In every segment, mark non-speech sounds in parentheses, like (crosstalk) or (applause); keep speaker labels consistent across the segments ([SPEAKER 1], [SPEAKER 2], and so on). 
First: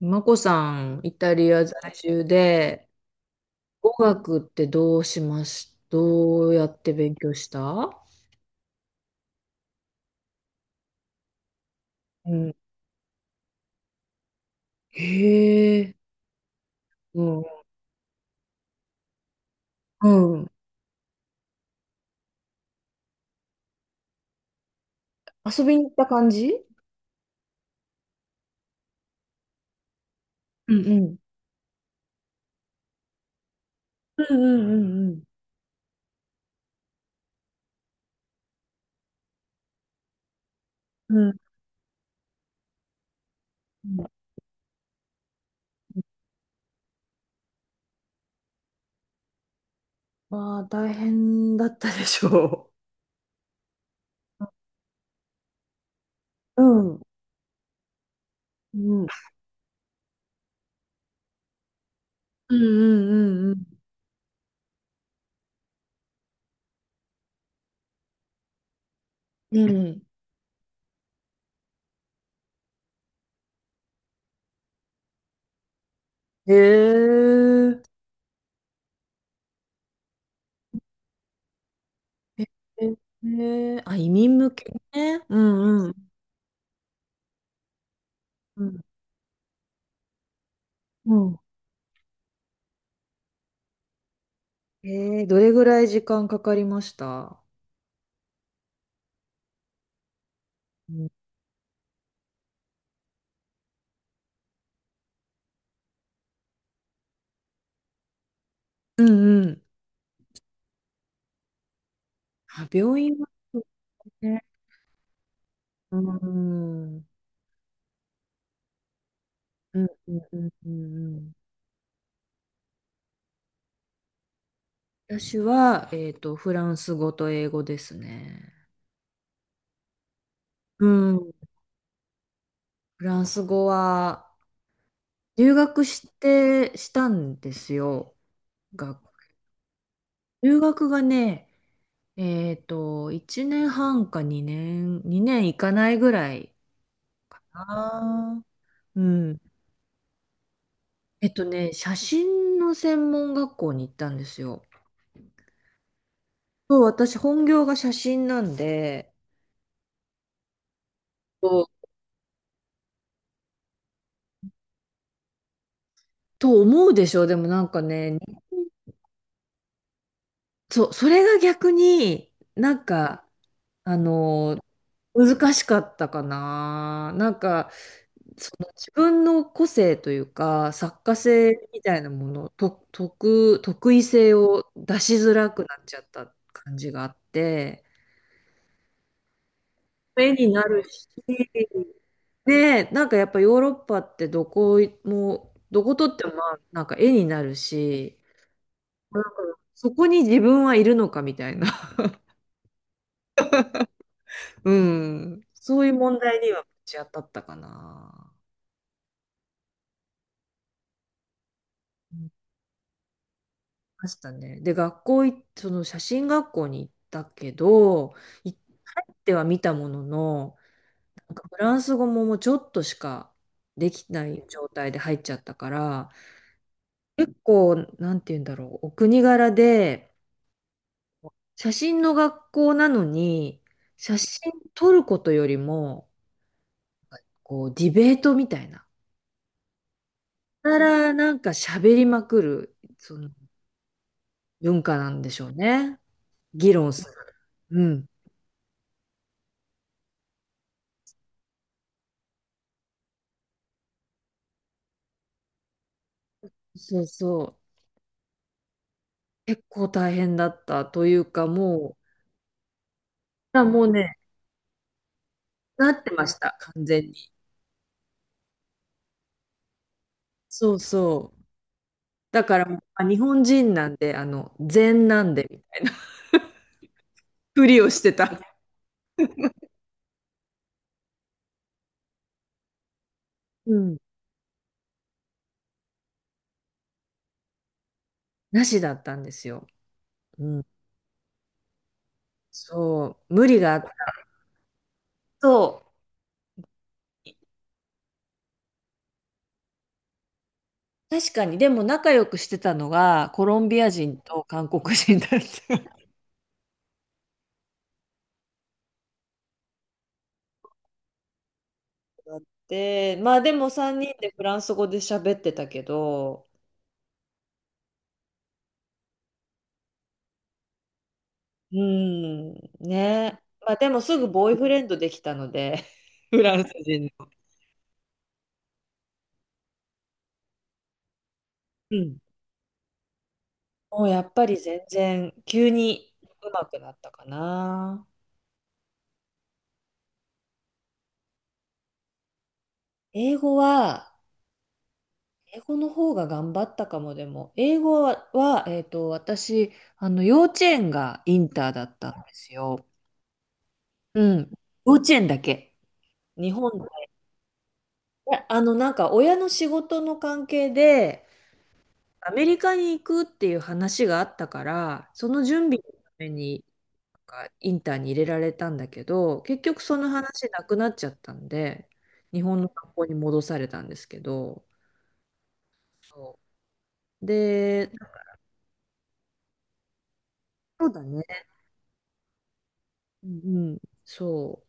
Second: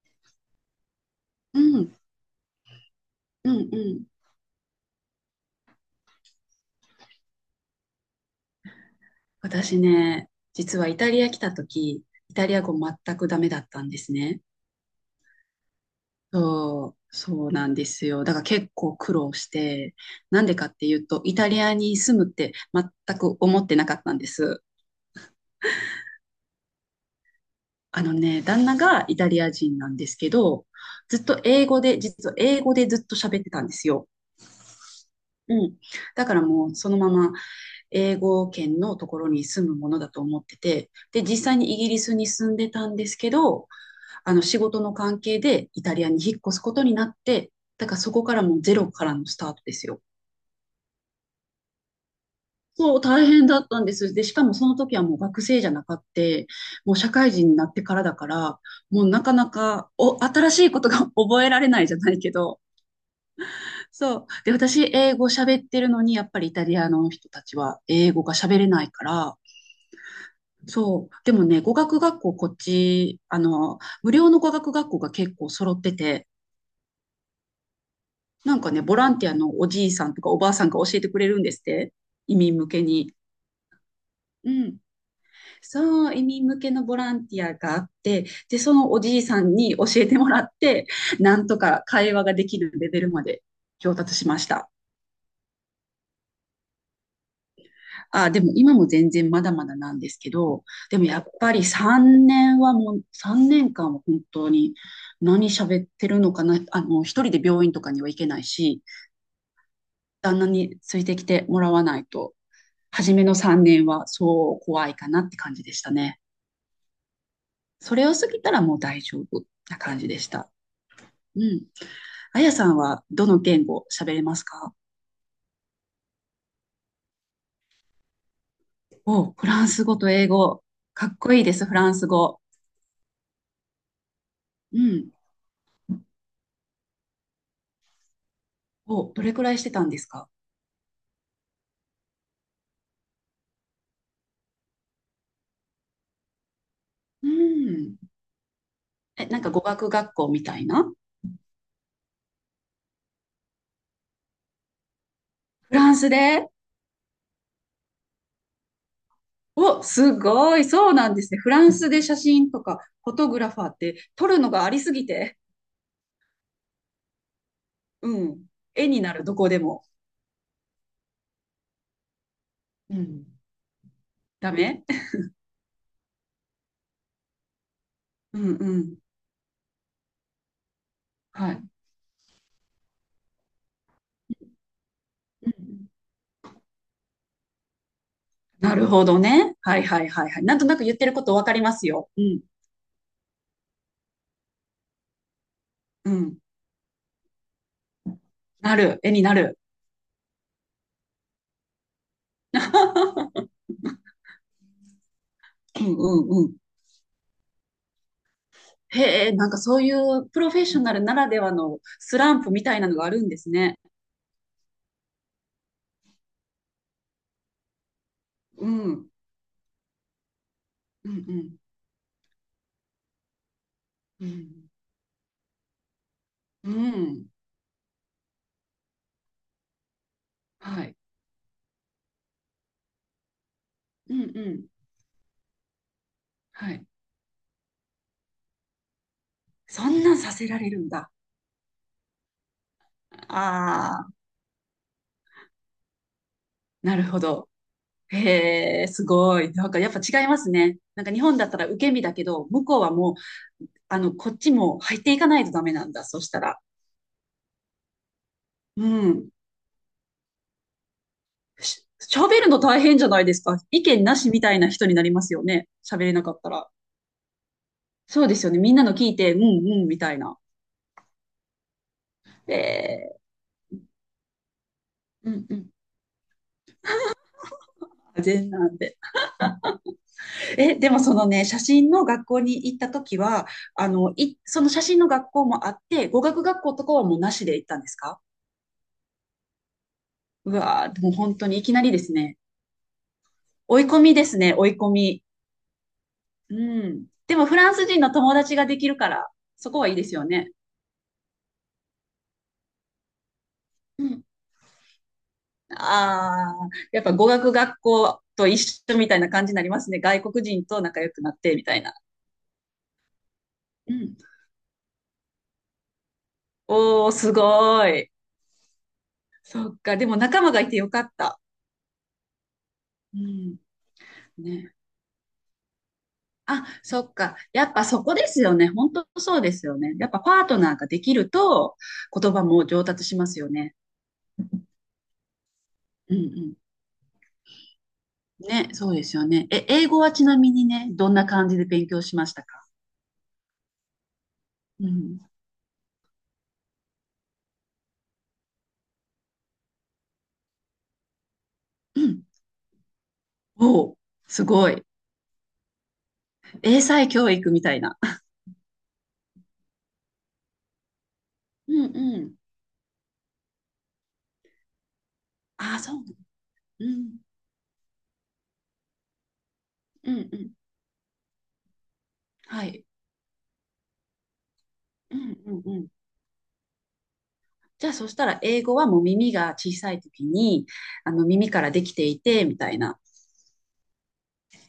[SPEAKER 1] マコさん、イタリ
[SPEAKER 2] う
[SPEAKER 1] ア在
[SPEAKER 2] ん、
[SPEAKER 1] 住で、
[SPEAKER 2] うん、う
[SPEAKER 1] 語
[SPEAKER 2] ん。
[SPEAKER 1] 学ってどうしますどうやって勉強した？
[SPEAKER 2] 私ね、実はイタリア来た時、
[SPEAKER 1] う
[SPEAKER 2] イタ
[SPEAKER 1] ん。
[SPEAKER 2] リア語全くダメだったんですね。
[SPEAKER 1] へえ。
[SPEAKER 2] そう、
[SPEAKER 1] うん。
[SPEAKER 2] そうなんですよ。だから結構苦労して、
[SPEAKER 1] う
[SPEAKER 2] なん
[SPEAKER 1] ん。
[SPEAKER 2] でかっていうと、イタリアに住むって全く思ってなかったんです。
[SPEAKER 1] 遊びに行った感じ？
[SPEAKER 2] あのね、旦那がイタリア人なんですけど、
[SPEAKER 1] うんうん。
[SPEAKER 2] ずっと英語で、実は英語でずっと喋ってたんですよ。
[SPEAKER 1] うんうんうん。
[SPEAKER 2] うん。だからもうそのまま英語圏のところに住むものだと思ってて、
[SPEAKER 1] う
[SPEAKER 2] で、
[SPEAKER 1] ん
[SPEAKER 2] 実際にイギリスに住んでたんですけど、
[SPEAKER 1] うん。
[SPEAKER 2] 仕事の関係でイタリアに引っ越すことになって、だからそこからもうゼロからのスタートですよ。
[SPEAKER 1] まあ、大変だったでしょ
[SPEAKER 2] そう、大変だったんです。で、しかもその時はもう学生じゃなかって、
[SPEAKER 1] う？う
[SPEAKER 2] もう
[SPEAKER 1] ん。
[SPEAKER 2] 社会人になってからだから、
[SPEAKER 1] う
[SPEAKER 2] も
[SPEAKER 1] んう。
[SPEAKER 2] うなかなか新しいことが (laughs) 覚えられないじゃないけ
[SPEAKER 1] んう
[SPEAKER 2] ど、
[SPEAKER 1] んうん
[SPEAKER 2] そう。で、私、英語喋ってるのに、やっぱりイタリアの人たちは英語が喋れないから、
[SPEAKER 1] うん。うん。
[SPEAKER 2] そう。でもね、語学学校、こっち、無料の語学学校が結構揃ってて、
[SPEAKER 1] へえ。
[SPEAKER 2] なんかね、ボランティアのおじいさんとかおばあさんが教えてくれるんですって、移民向けに。
[SPEAKER 1] へえ、あ、移民向
[SPEAKER 2] う
[SPEAKER 1] け
[SPEAKER 2] ん、
[SPEAKER 1] ね。うんうん。
[SPEAKER 2] そう、移民向けのボランティアがあって、で、
[SPEAKER 1] う
[SPEAKER 2] そ
[SPEAKER 1] ん。
[SPEAKER 2] のおじいさんに教えてもらって、
[SPEAKER 1] う
[SPEAKER 2] な
[SPEAKER 1] ん。
[SPEAKER 2] んとか会話ができるレベルまで上達しました。
[SPEAKER 1] えどれぐらい時間かかりました？
[SPEAKER 2] あ、でも今も全然まだまだなんですけど、
[SPEAKER 1] う
[SPEAKER 2] でも
[SPEAKER 1] ん
[SPEAKER 2] やっぱり3年はもう、3年間は本当に何喋ってるのかな、一人で病院とかには行けないし、
[SPEAKER 1] うんうん。
[SPEAKER 2] 旦那についてきてもらわないと
[SPEAKER 1] あ、病
[SPEAKER 2] 初
[SPEAKER 1] 院
[SPEAKER 2] め
[SPEAKER 1] は。
[SPEAKER 2] の
[SPEAKER 1] そ
[SPEAKER 2] 3年は
[SPEAKER 1] うね。
[SPEAKER 2] そう怖いかなって感じでした
[SPEAKER 1] う
[SPEAKER 2] ね。
[SPEAKER 1] ん。うん
[SPEAKER 2] それを過ぎたらもう大丈夫な
[SPEAKER 1] うん
[SPEAKER 2] 感じ
[SPEAKER 1] う
[SPEAKER 2] で
[SPEAKER 1] ん
[SPEAKER 2] し
[SPEAKER 1] うん
[SPEAKER 2] た。
[SPEAKER 1] うん。
[SPEAKER 2] うん。あやさんはどの言語喋れますか？
[SPEAKER 1] 私は、フランス語と英語ですね。
[SPEAKER 2] お、フランス語と英語。
[SPEAKER 1] う
[SPEAKER 2] かっ
[SPEAKER 1] ん。
[SPEAKER 2] こいいです、フランス語。
[SPEAKER 1] フランス語は
[SPEAKER 2] うん。
[SPEAKER 1] 留学したんですよ。が、
[SPEAKER 2] お、どれくらいしてたんですか？
[SPEAKER 1] 留学がね、1年半か2年、2年いかないぐらい
[SPEAKER 2] う
[SPEAKER 1] か
[SPEAKER 2] ん。
[SPEAKER 1] な。う
[SPEAKER 2] え、な
[SPEAKER 1] ん。
[SPEAKER 2] んか語学学校みたいな？
[SPEAKER 1] 写真の専門学校に行ったんですよ。
[SPEAKER 2] フランスで？
[SPEAKER 1] そう、私本業が写真なんで、
[SPEAKER 2] お、すごい。そうなんですね。フラ
[SPEAKER 1] そう
[SPEAKER 2] ンスで写真とか？フォトグラファーって撮るのがありすぎて。
[SPEAKER 1] と思うでしょ？でもなんかね、
[SPEAKER 2] うん。絵になる、どこでも。
[SPEAKER 1] そう、それが逆になん
[SPEAKER 2] うん。
[SPEAKER 1] か、あ
[SPEAKER 2] ダ
[SPEAKER 1] の、
[SPEAKER 2] メ？
[SPEAKER 1] 難しかったかな。なんか、
[SPEAKER 2] う
[SPEAKER 1] そ
[SPEAKER 2] ん
[SPEAKER 1] の
[SPEAKER 2] う
[SPEAKER 1] 自
[SPEAKER 2] ん。
[SPEAKER 1] 分の個性というか、作家
[SPEAKER 2] はい。
[SPEAKER 1] 性みたいなもの、と、得意性を出しづ
[SPEAKER 2] う
[SPEAKER 1] らくなっ
[SPEAKER 2] ん。
[SPEAKER 1] ちゃった感じがあって、
[SPEAKER 2] なるほどね。はいはいはい
[SPEAKER 1] 目
[SPEAKER 2] はい。
[SPEAKER 1] に
[SPEAKER 2] なん
[SPEAKER 1] な
[SPEAKER 2] とな
[SPEAKER 1] る
[SPEAKER 2] く言って
[SPEAKER 1] し、
[SPEAKER 2] ることわかりますよ。うん。
[SPEAKER 1] ねえ、なんかやっぱヨーロッパってどこ撮
[SPEAKER 2] う
[SPEAKER 1] っても
[SPEAKER 2] ん。
[SPEAKER 1] まあなんか絵になるし、
[SPEAKER 2] なる。絵
[SPEAKER 1] う
[SPEAKER 2] に
[SPEAKER 1] ん、
[SPEAKER 2] なる。
[SPEAKER 1] そこに自分はいるのかみたいな。(laughs) うん、そ
[SPEAKER 2] う
[SPEAKER 1] う
[SPEAKER 2] ん
[SPEAKER 1] いう問
[SPEAKER 2] う
[SPEAKER 1] 題
[SPEAKER 2] んう
[SPEAKER 1] に
[SPEAKER 2] ん。
[SPEAKER 1] はぶち当たったかな。
[SPEAKER 2] へえ、なんかそういうプロフェッショナルならではの
[SPEAKER 1] う
[SPEAKER 2] ス
[SPEAKER 1] ん、
[SPEAKER 2] ランプみたいなのがあるんですね。
[SPEAKER 1] ましたね。で、学校い、その写真学校に行ったけど、
[SPEAKER 2] うん。う
[SPEAKER 1] 入
[SPEAKER 2] ん
[SPEAKER 1] っては見たものの、
[SPEAKER 2] う
[SPEAKER 1] なんかフ
[SPEAKER 2] ん。
[SPEAKER 1] ランス語ももうちょっとしかできな
[SPEAKER 2] う
[SPEAKER 1] い状
[SPEAKER 2] ん。
[SPEAKER 1] 態で入っちゃったから、
[SPEAKER 2] うん。
[SPEAKER 1] 結構、なんて言うんだろう、お国柄で、
[SPEAKER 2] はい。
[SPEAKER 1] 写真の学校なのに、
[SPEAKER 2] う
[SPEAKER 1] 写
[SPEAKER 2] んう
[SPEAKER 1] 真
[SPEAKER 2] ん。
[SPEAKER 1] 撮ることよりも、
[SPEAKER 2] はい。
[SPEAKER 1] こう、ディベートみたいな。
[SPEAKER 2] そんなんさせられ
[SPEAKER 1] や
[SPEAKER 2] るんだ。
[SPEAKER 1] らなんか喋りまくる、その
[SPEAKER 2] ああ、
[SPEAKER 1] 文化なんでしょうね。議論
[SPEAKER 2] なる
[SPEAKER 1] する。
[SPEAKER 2] ほど。
[SPEAKER 1] うん。
[SPEAKER 2] へえ、すごい。なんかやっぱ違いますね。なんか日本だったら受け身だけど、向こうはもうこっちも入っていかないとダメなんだ、そしたら。
[SPEAKER 1] そうそう。
[SPEAKER 2] うん。
[SPEAKER 1] 結構大変だったというか、
[SPEAKER 2] し
[SPEAKER 1] も
[SPEAKER 2] 喋るの大変じゃないですか。
[SPEAKER 1] う、あ、も
[SPEAKER 2] 意
[SPEAKER 1] う
[SPEAKER 2] 見
[SPEAKER 1] ね、
[SPEAKER 2] なしみたいな人になりますよね。
[SPEAKER 1] な
[SPEAKER 2] 喋
[SPEAKER 1] って
[SPEAKER 2] れな
[SPEAKER 1] ま
[SPEAKER 2] か
[SPEAKER 1] し
[SPEAKER 2] った
[SPEAKER 1] た、
[SPEAKER 2] ら。
[SPEAKER 1] 完全に。
[SPEAKER 2] そうですよね。みんなの聞いて、うんうんみたいな。
[SPEAKER 1] そうそう。だからもう、あ、
[SPEAKER 2] え
[SPEAKER 1] 日本人なんで、禅な
[SPEAKER 2] ー、う
[SPEAKER 1] ん
[SPEAKER 2] ん
[SPEAKER 1] で、
[SPEAKER 2] う
[SPEAKER 1] み
[SPEAKER 2] ん。
[SPEAKER 1] たいなふりをしてた。
[SPEAKER 2] 全なんで。え、でもそのね、写真の学校に行った時は、
[SPEAKER 1] うん。
[SPEAKER 2] その写真の学校もあって、語学学校とかはもうなしで行ったんですか？
[SPEAKER 1] なしだったんですよ。う
[SPEAKER 2] う
[SPEAKER 1] ん。
[SPEAKER 2] わー、でも本当にいきなりですね。
[SPEAKER 1] そう。無理があ
[SPEAKER 2] 追
[SPEAKER 1] っ
[SPEAKER 2] い
[SPEAKER 1] た。
[SPEAKER 2] 込みですね、追い込み。
[SPEAKER 1] そう。
[SPEAKER 2] うん。でもフランス人の友達ができるから、そこはいいですよね。
[SPEAKER 1] 確かに、でも仲良くしてたのが、コロンビア
[SPEAKER 2] う
[SPEAKER 1] 人
[SPEAKER 2] ん。
[SPEAKER 1] と韓国人だった。
[SPEAKER 2] ああ、やっぱ語学学校と一緒みたいな感じになりますね。外国人と仲良くなってみたいな。
[SPEAKER 1] (laughs) で、まあでも
[SPEAKER 2] う
[SPEAKER 1] 3人
[SPEAKER 2] ん。
[SPEAKER 1] でフランス語で喋ってたけど、
[SPEAKER 2] おー、すごい。そっか。でも仲間がいてよかった。
[SPEAKER 1] うん、
[SPEAKER 2] う
[SPEAKER 1] ね。
[SPEAKER 2] ん。
[SPEAKER 1] まあでもすぐボーイフ
[SPEAKER 2] ね。
[SPEAKER 1] レンドできたので、(laughs) フラン
[SPEAKER 2] あ、
[SPEAKER 1] ス
[SPEAKER 2] そ
[SPEAKER 1] 人
[SPEAKER 2] っ
[SPEAKER 1] の。
[SPEAKER 2] か。やっぱそこですよね。本当そうですよね。やっぱパートナーができると
[SPEAKER 1] うん。
[SPEAKER 2] 言葉も上達しますよね。
[SPEAKER 1] もうやっぱり全然急に
[SPEAKER 2] うんう
[SPEAKER 1] 上
[SPEAKER 2] ん。
[SPEAKER 1] 手くなったかな。
[SPEAKER 2] ね、そうですよね。え、英語はちなみにね、どんな感じで勉強しましたか？
[SPEAKER 1] 英語は、
[SPEAKER 2] うん。
[SPEAKER 1] 英語の方が頑張ったかもでも、英語は、私、幼稚園がインターだっ
[SPEAKER 2] う
[SPEAKER 1] たん
[SPEAKER 2] ん。
[SPEAKER 1] ですよ。
[SPEAKER 2] おお、
[SPEAKER 1] う
[SPEAKER 2] す
[SPEAKER 1] ん。
[SPEAKER 2] ごい。
[SPEAKER 1] 幼稚園だけ。日本
[SPEAKER 2] 英
[SPEAKER 1] で。
[SPEAKER 2] 才教育みたいな。
[SPEAKER 1] えあの、なんか親の仕事の関係で、
[SPEAKER 2] うんう
[SPEAKER 1] ア
[SPEAKER 2] ん。
[SPEAKER 1] メリカに行くっていう話があったから、その準
[SPEAKER 2] あ
[SPEAKER 1] 備
[SPEAKER 2] あ、
[SPEAKER 1] の
[SPEAKER 2] そうな
[SPEAKER 1] た
[SPEAKER 2] の。
[SPEAKER 1] めに、
[SPEAKER 2] うん。
[SPEAKER 1] なんかインターに入れられたんだけど、結局その
[SPEAKER 2] うんう
[SPEAKER 1] 話
[SPEAKER 2] ん。
[SPEAKER 1] なくなっちゃったんで、日本
[SPEAKER 2] は
[SPEAKER 1] の
[SPEAKER 2] い。
[SPEAKER 1] 学校に戻されたんですけど、
[SPEAKER 2] うんうんうん。
[SPEAKER 1] そう
[SPEAKER 2] じ
[SPEAKER 1] で、
[SPEAKER 2] ゃあ、そしたら英語はもう耳が小さい時に、
[SPEAKER 1] そうだね。
[SPEAKER 2] 耳からできていて、みたいな。
[SPEAKER 1] うんうん、そ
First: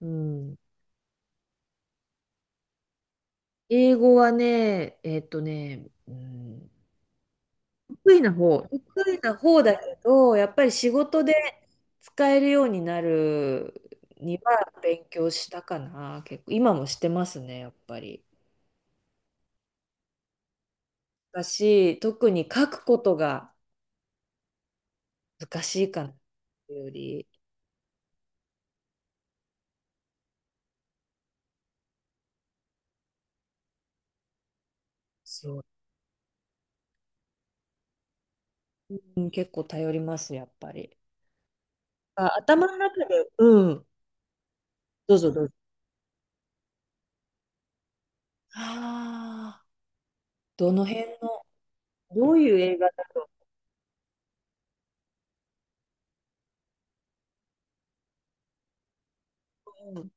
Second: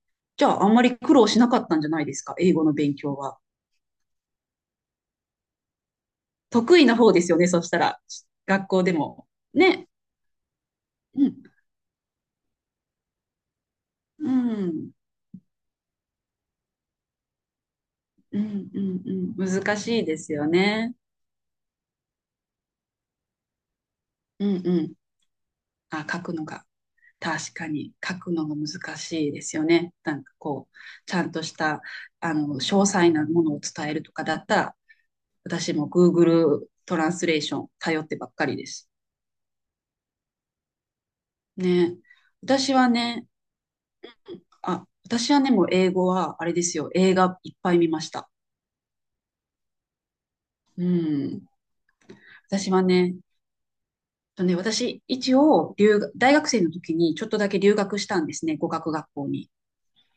[SPEAKER 1] う。う
[SPEAKER 2] じゃ
[SPEAKER 1] ん。
[SPEAKER 2] あ、あんまり苦労しなかったんじゃないですか、英語の勉強は。
[SPEAKER 1] 英語はね、うん、
[SPEAKER 2] 得意な方ですよね、そしたら。
[SPEAKER 1] 得意な方。
[SPEAKER 2] 学校で
[SPEAKER 1] 得意
[SPEAKER 2] も。
[SPEAKER 1] な方だ
[SPEAKER 2] ね。
[SPEAKER 1] けど、やっぱり仕事
[SPEAKER 2] う
[SPEAKER 1] で
[SPEAKER 2] ん。
[SPEAKER 1] 使えるようになる
[SPEAKER 2] う
[SPEAKER 1] には
[SPEAKER 2] ん。
[SPEAKER 1] 勉強したかな、結構。今もしてますね、やっぱり。
[SPEAKER 2] うんうんうん。難しいですよね。
[SPEAKER 1] だし、特に書くことが
[SPEAKER 2] うんうん。
[SPEAKER 1] 難しいか
[SPEAKER 2] あ、
[SPEAKER 1] なっ
[SPEAKER 2] 書くのが。
[SPEAKER 1] ていうより、
[SPEAKER 2] 確かに書くのが難しいですよね。なんかこう、ちゃんとした、詳細なものを伝えるとかだったら、
[SPEAKER 1] そう、
[SPEAKER 2] 私も Google トランスレーション頼ってばっかりです。
[SPEAKER 1] うん、結構頼ります、やっぱり。
[SPEAKER 2] ね。
[SPEAKER 1] あ、頭
[SPEAKER 2] 私
[SPEAKER 1] の
[SPEAKER 2] は
[SPEAKER 1] 中で、
[SPEAKER 2] ね、
[SPEAKER 1] うん、どうぞ
[SPEAKER 2] 私は
[SPEAKER 1] どう
[SPEAKER 2] ね、
[SPEAKER 1] ぞ。
[SPEAKER 2] もう英語はあれですよ。映画いっぱい見ました。
[SPEAKER 1] ああ、ど
[SPEAKER 2] う
[SPEAKER 1] の辺の、
[SPEAKER 2] ん。
[SPEAKER 1] どういう
[SPEAKER 2] 私
[SPEAKER 1] 映
[SPEAKER 2] は
[SPEAKER 1] 画だ
[SPEAKER 2] ね、
[SPEAKER 1] と？
[SPEAKER 2] とね、私、一応留学、大学生の時にちょっとだけ留学したんですね、語学学校に。
[SPEAKER 1] うん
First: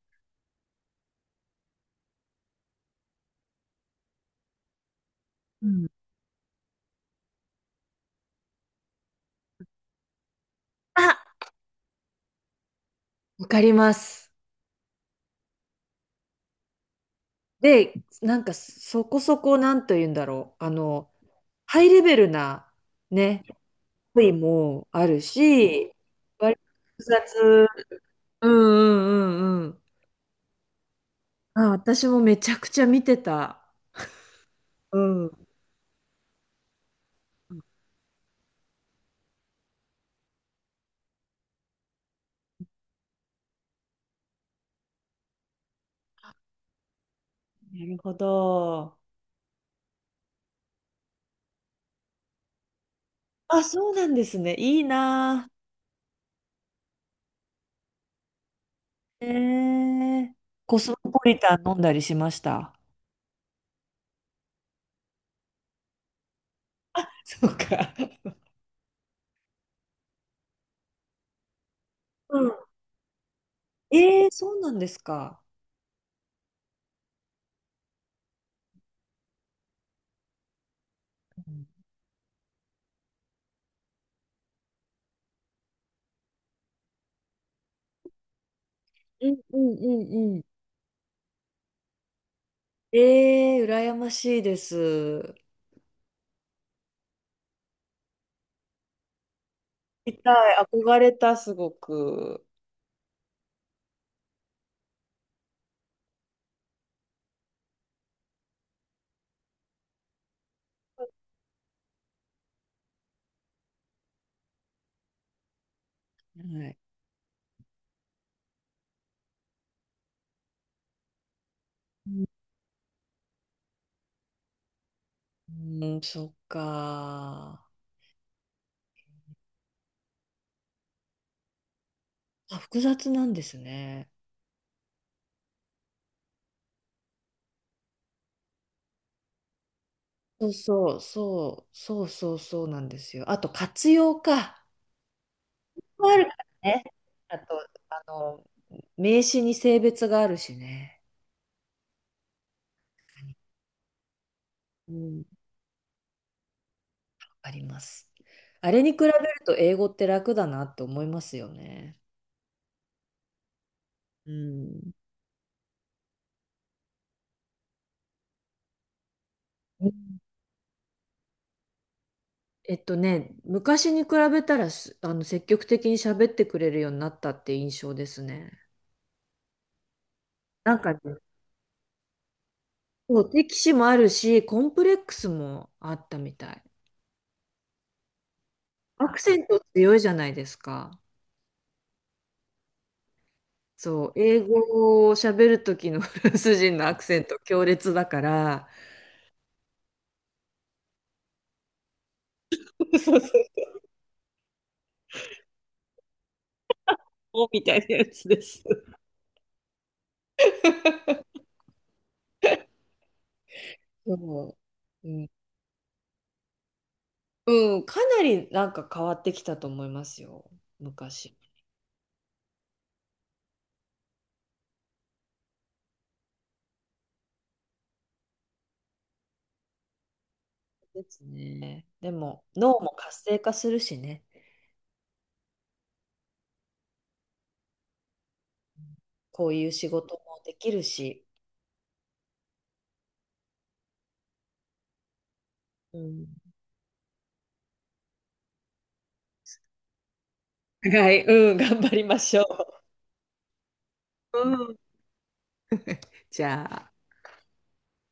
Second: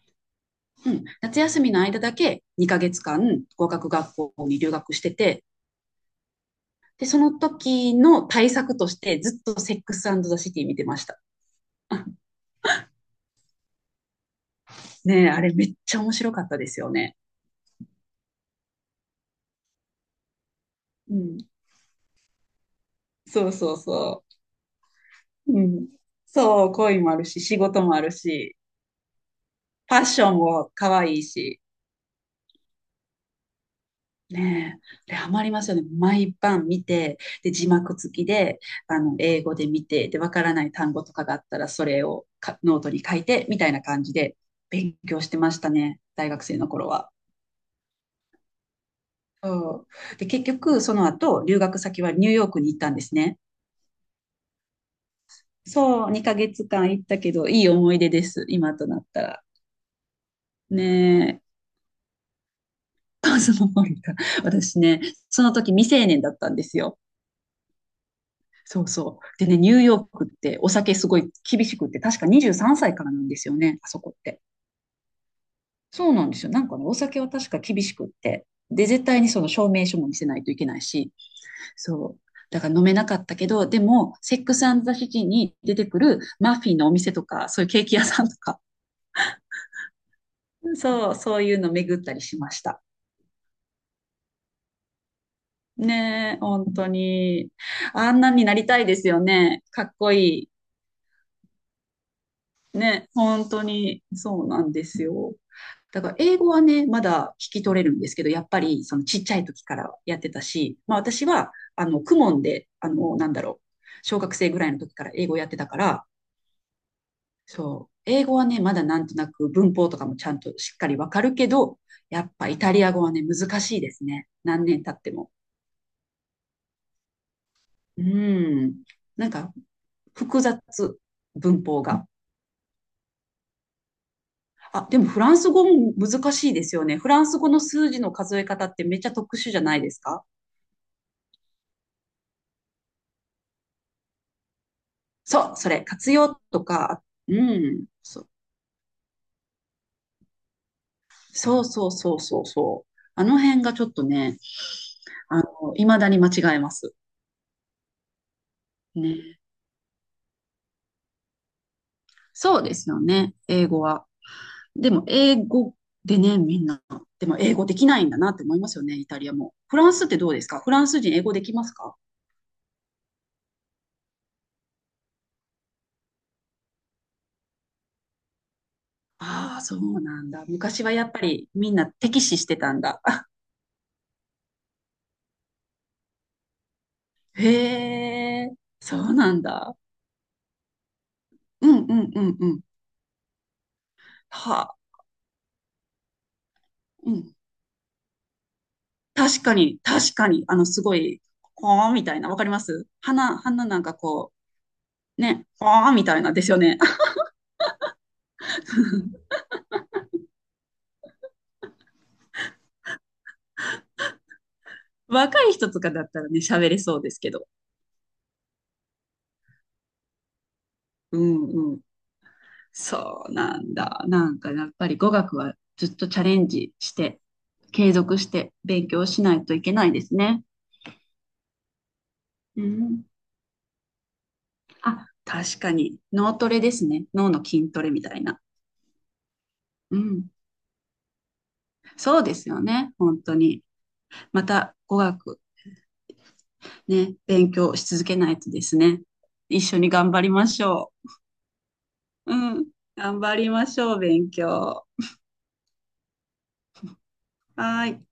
[SPEAKER 2] うん、夏休みの間だけ2ヶ月間語学学校に留学してて、
[SPEAKER 1] うん。
[SPEAKER 2] で、その時の対策としてずっとセックスザ・シティ見てました。
[SPEAKER 1] あ、
[SPEAKER 2] (laughs)
[SPEAKER 1] わかります。
[SPEAKER 2] ねえ、あれめっちゃ面白かったですよね。
[SPEAKER 1] で、なんかそこそこなんと言うんだろう、
[SPEAKER 2] うん。
[SPEAKER 1] ハイレベルなね、
[SPEAKER 2] そうそうそ
[SPEAKER 1] 恋もある
[SPEAKER 2] う。うん。
[SPEAKER 1] し、割と
[SPEAKER 2] そう、恋
[SPEAKER 1] 複
[SPEAKER 2] もあるし、仕
[SPEAKER 1] 雑。
[SPEAKER 2] 事もある
[SPEAKER 1] う
[SPEAKER 2] し、
[SPEAKER 1] んうんうんうん。
[SPEAKER 2] ファッションも可愛いし。
[SPEAKER 1] あ、私もめちゃくちゃ見てた。
[SPEAKER 2] ね
[SPEAKER 1] う
[SPEAKER 2] え、でハ
[SPEAKER 1] ん。
[SPEAKER 2] マりますよね。毎晩見て、で、字幕付きで、英語で見て、で、わからない単語とかがあったら、それをかノートに書いて、みたいな感じで勉強してましたね。大学生の頃は。
[SPEAKER 1] なるほど。
[SPEAKER 2] そう。で、結局、その後、留学先はニューヨークに行ったんですね。
[SPEAKER 1] あ、そうなんですね。いいな
[SPEAKER 2] そう、2ヶ月間行ったけど、いい思い出です、今となった
[SPEAKER 1] ぁ。
[SPEAKER 2] ら。
[SPEAKER 1] コスモポリ
[SPEAKER 2] ね
[SPEAKER 1] タン飲んだりしました。
[SPEAKER 2] え、(laughs) コスモポリタン。私ね、その時未成年だったんですよ。
[SPEAKER 1] (laughs) そうか。
[SPEAKER 2] そうそう。でね、ニューヨークってお酒すごい厳しくって、確か
[SPEAKER 1] うん。
[SPEAKER 2] 23歳からなんですよね、あそこって。
[SPEAKER 1] そうなんですか？
[SPEAKER 2] そうなんですよ。なんかね、お酒は確か厳しくって。で、絶対にその証明書も見せないといけないし、
[SPEAKER 1] うん
[SPEAKER 2] そう。だから飲めなかったけど、でも、セックスザシティに出てくるマフィンのお店とか、そういうケーキ屋さんとか、
[SPEAKER 1] うんうんうんうん。
[SPEAKER 2] (laughs) そう、そういうの巡ったりしました。
[SPEAKER 1] 羨ましいです。
[SPEAKER 2] ねえ、本当に。あんなんになりたいですよね。かっこ
[SPEAKER 1] 見た
[SPEAKER 2] い
[SPEAKER 1] い。憧れた、すごく。
[SPEAKER 2] い。ね、本当に、そうなんですよ。だから英語はね、まだ聞き取れるんですけど、やっぱりそのちっちゃい時からやってたし、まあ私は、公文で、なんだろう、小学生ぐらいの時から英語やってたから、
[SPEAKER 1] はい。
[SPEAKER 2] そう。英語はね、まだなんとなく文法とかもちゃんとしっかりわかるけど、やっ
[SPEAKER 1] う
[SPEAKER 2] ぱイタリア語はね、難しいですね。何年経っても。
[SPEAKER 1] んうん、そっか。
[SPEAKER 2] うん。なんか複雑、文法が。
[SPEAKER 1] あ、複雑なんですね。
[SPEAKER 2] あ、でもフランス語も難しいですよね。フランス語の数字の数え方ってめっちゃ特殊じゃないですか？
[SPEAKER 1] そうそうそう、そうそうそうなんですよ。あと活用か。
[SPEAKER 2] そう、それ、活
[SPEAKER 1] あるか
[SPEAKER 2] 用と
[SPEAKER 1] らね。
[SPEAKER 2] か、う
[SPEAKER 1] あと、
[SPEAKER 2] ん、
[SPEAKER 1] あ
[SPEAKER 2] そ
[SPEAKER 1] の、名詞に性別があるしね。
[SPEAKER 2] うそうそうそうそうそう。あの辺がちょっとね、
[SPEAKER 1] うん、わ
[SPEAKER 2] 未だに間違えます。
[SPEAKER 1] かります。あれに比べる
[SPEAKER 2] ね。
[SPEAKER 1] と英語って楽だなって思いますよね。
[SPEAKER 2] そうですよね、英語は。
[SPEAKER 1] う
[SPEAKER 2] で
[SPEAKER 1] ん。
[SPEAKER 2] も、英語でね、みんな。でも、英語できないんだなって思いますよね、イタリアも。フランスってどうですか？フランス人英語できますか？
[SPEAKER 1] 昔に比べたら積極的に喋ってくれるようになったって印象ですね。
[SPEAKER 2] ああー、そうなんだ。
[SPEAKER 1] なん
[SPEAKER 2] 昔は
[SPEAKER 1] かね、
[SPEAKER 2] やっぱりみんな敵視してたんだ。
[SPEAKER 1] そう、
[SPEAKER 2] (laughs)
[SPEAKER 1] 敵視もあるし、コンプレックスもあったみたい。
[SPEAKER 2] へえ、そ
[SPEAKER 1] ア
[SPEAKER 2] う
[SPEAKER 1] ク
[SPEAKER 2] な
[SPEAKER 1] セ
[SPEAKER 2] ん
[SPEAKER 1] ント
[SPEAKER 2] だ。
[SPEAKER 1] 強いじゃないですか。
[SPEAKER 2] うんうんうんうん。
[SPEAKER 1] そう、英
[SPEAKER 2] はあ、
[SPEAKER 1] 語を喋る時のフランス人のアク
[SPEAKER 2] う
[SPEAKER 1] セン
[SPEAKER 2] ん。
[SPEAKER 1] ト強烈だから、
[SPEAKER 2] 確かに、確かに、すごい、ほーみたいな、わかります
[SPEAKER 1] (laughs) そうそう。そ
[SPEAKER 2] 花、
[SPEAKER 1] う、
[SPEAKER 2] 花なんかこう、ね、ほーみたいなですよね。
[SPEAKER 1] みたいなやつです。
[SPEAKER 2] (laughs)
[SPEAKER 1] (laughs) そう、うん、
[SPEAKER 2] 若い人とかだったらね、喋れそうですけど。
[SPEAKER 1] うん、かなりなんか変わってきたと思いますよ、
[SPEAKER 2] う
[SPEAKER 1] 昔。
[SPEAKER 2] んうん。そうなんだ。なんかやっぱり語学はずっとチャレンジして、継続して勉強しないといけないですね。
[SPEAKER 1] ですね。でも、
[SPEAKER 2] う
[SPEAKER 1] 脳も
[SPEAKER 2] ん。
[SPEAKER 1] 活性化するしね。
[SPEAKER 2] あ、確かに脳トレですね。脳の筋トレみたいな。
[SPEAKER 1] こういう仕
[SPEAKER 2] う
[SPEAKER 1] 事
[SPEAKER 2] ん。
[SPEAKER 1] もできるし、
[SPEAKER 2] そうですよね。本当に。また語学
[SPEAKER 1] うん、
[SPEAKER 2] ね、勉強し続けないとですね。一緒に頑張りましょ
[SPEAKER 1] はい、うん、頑張りま
[SPEAKER 2] う。
[SPEAKER 1] しょ
[SPEAKER 2] うん。頑張りましょう、勉
[SPEAKER 1] う。
[SPEAKER 2] 強。
[SPEAKER 1] うん、
[SPEAKER 2] は
[SPEAKER 1] じゃあ。
[SPEAKER 2] ーい。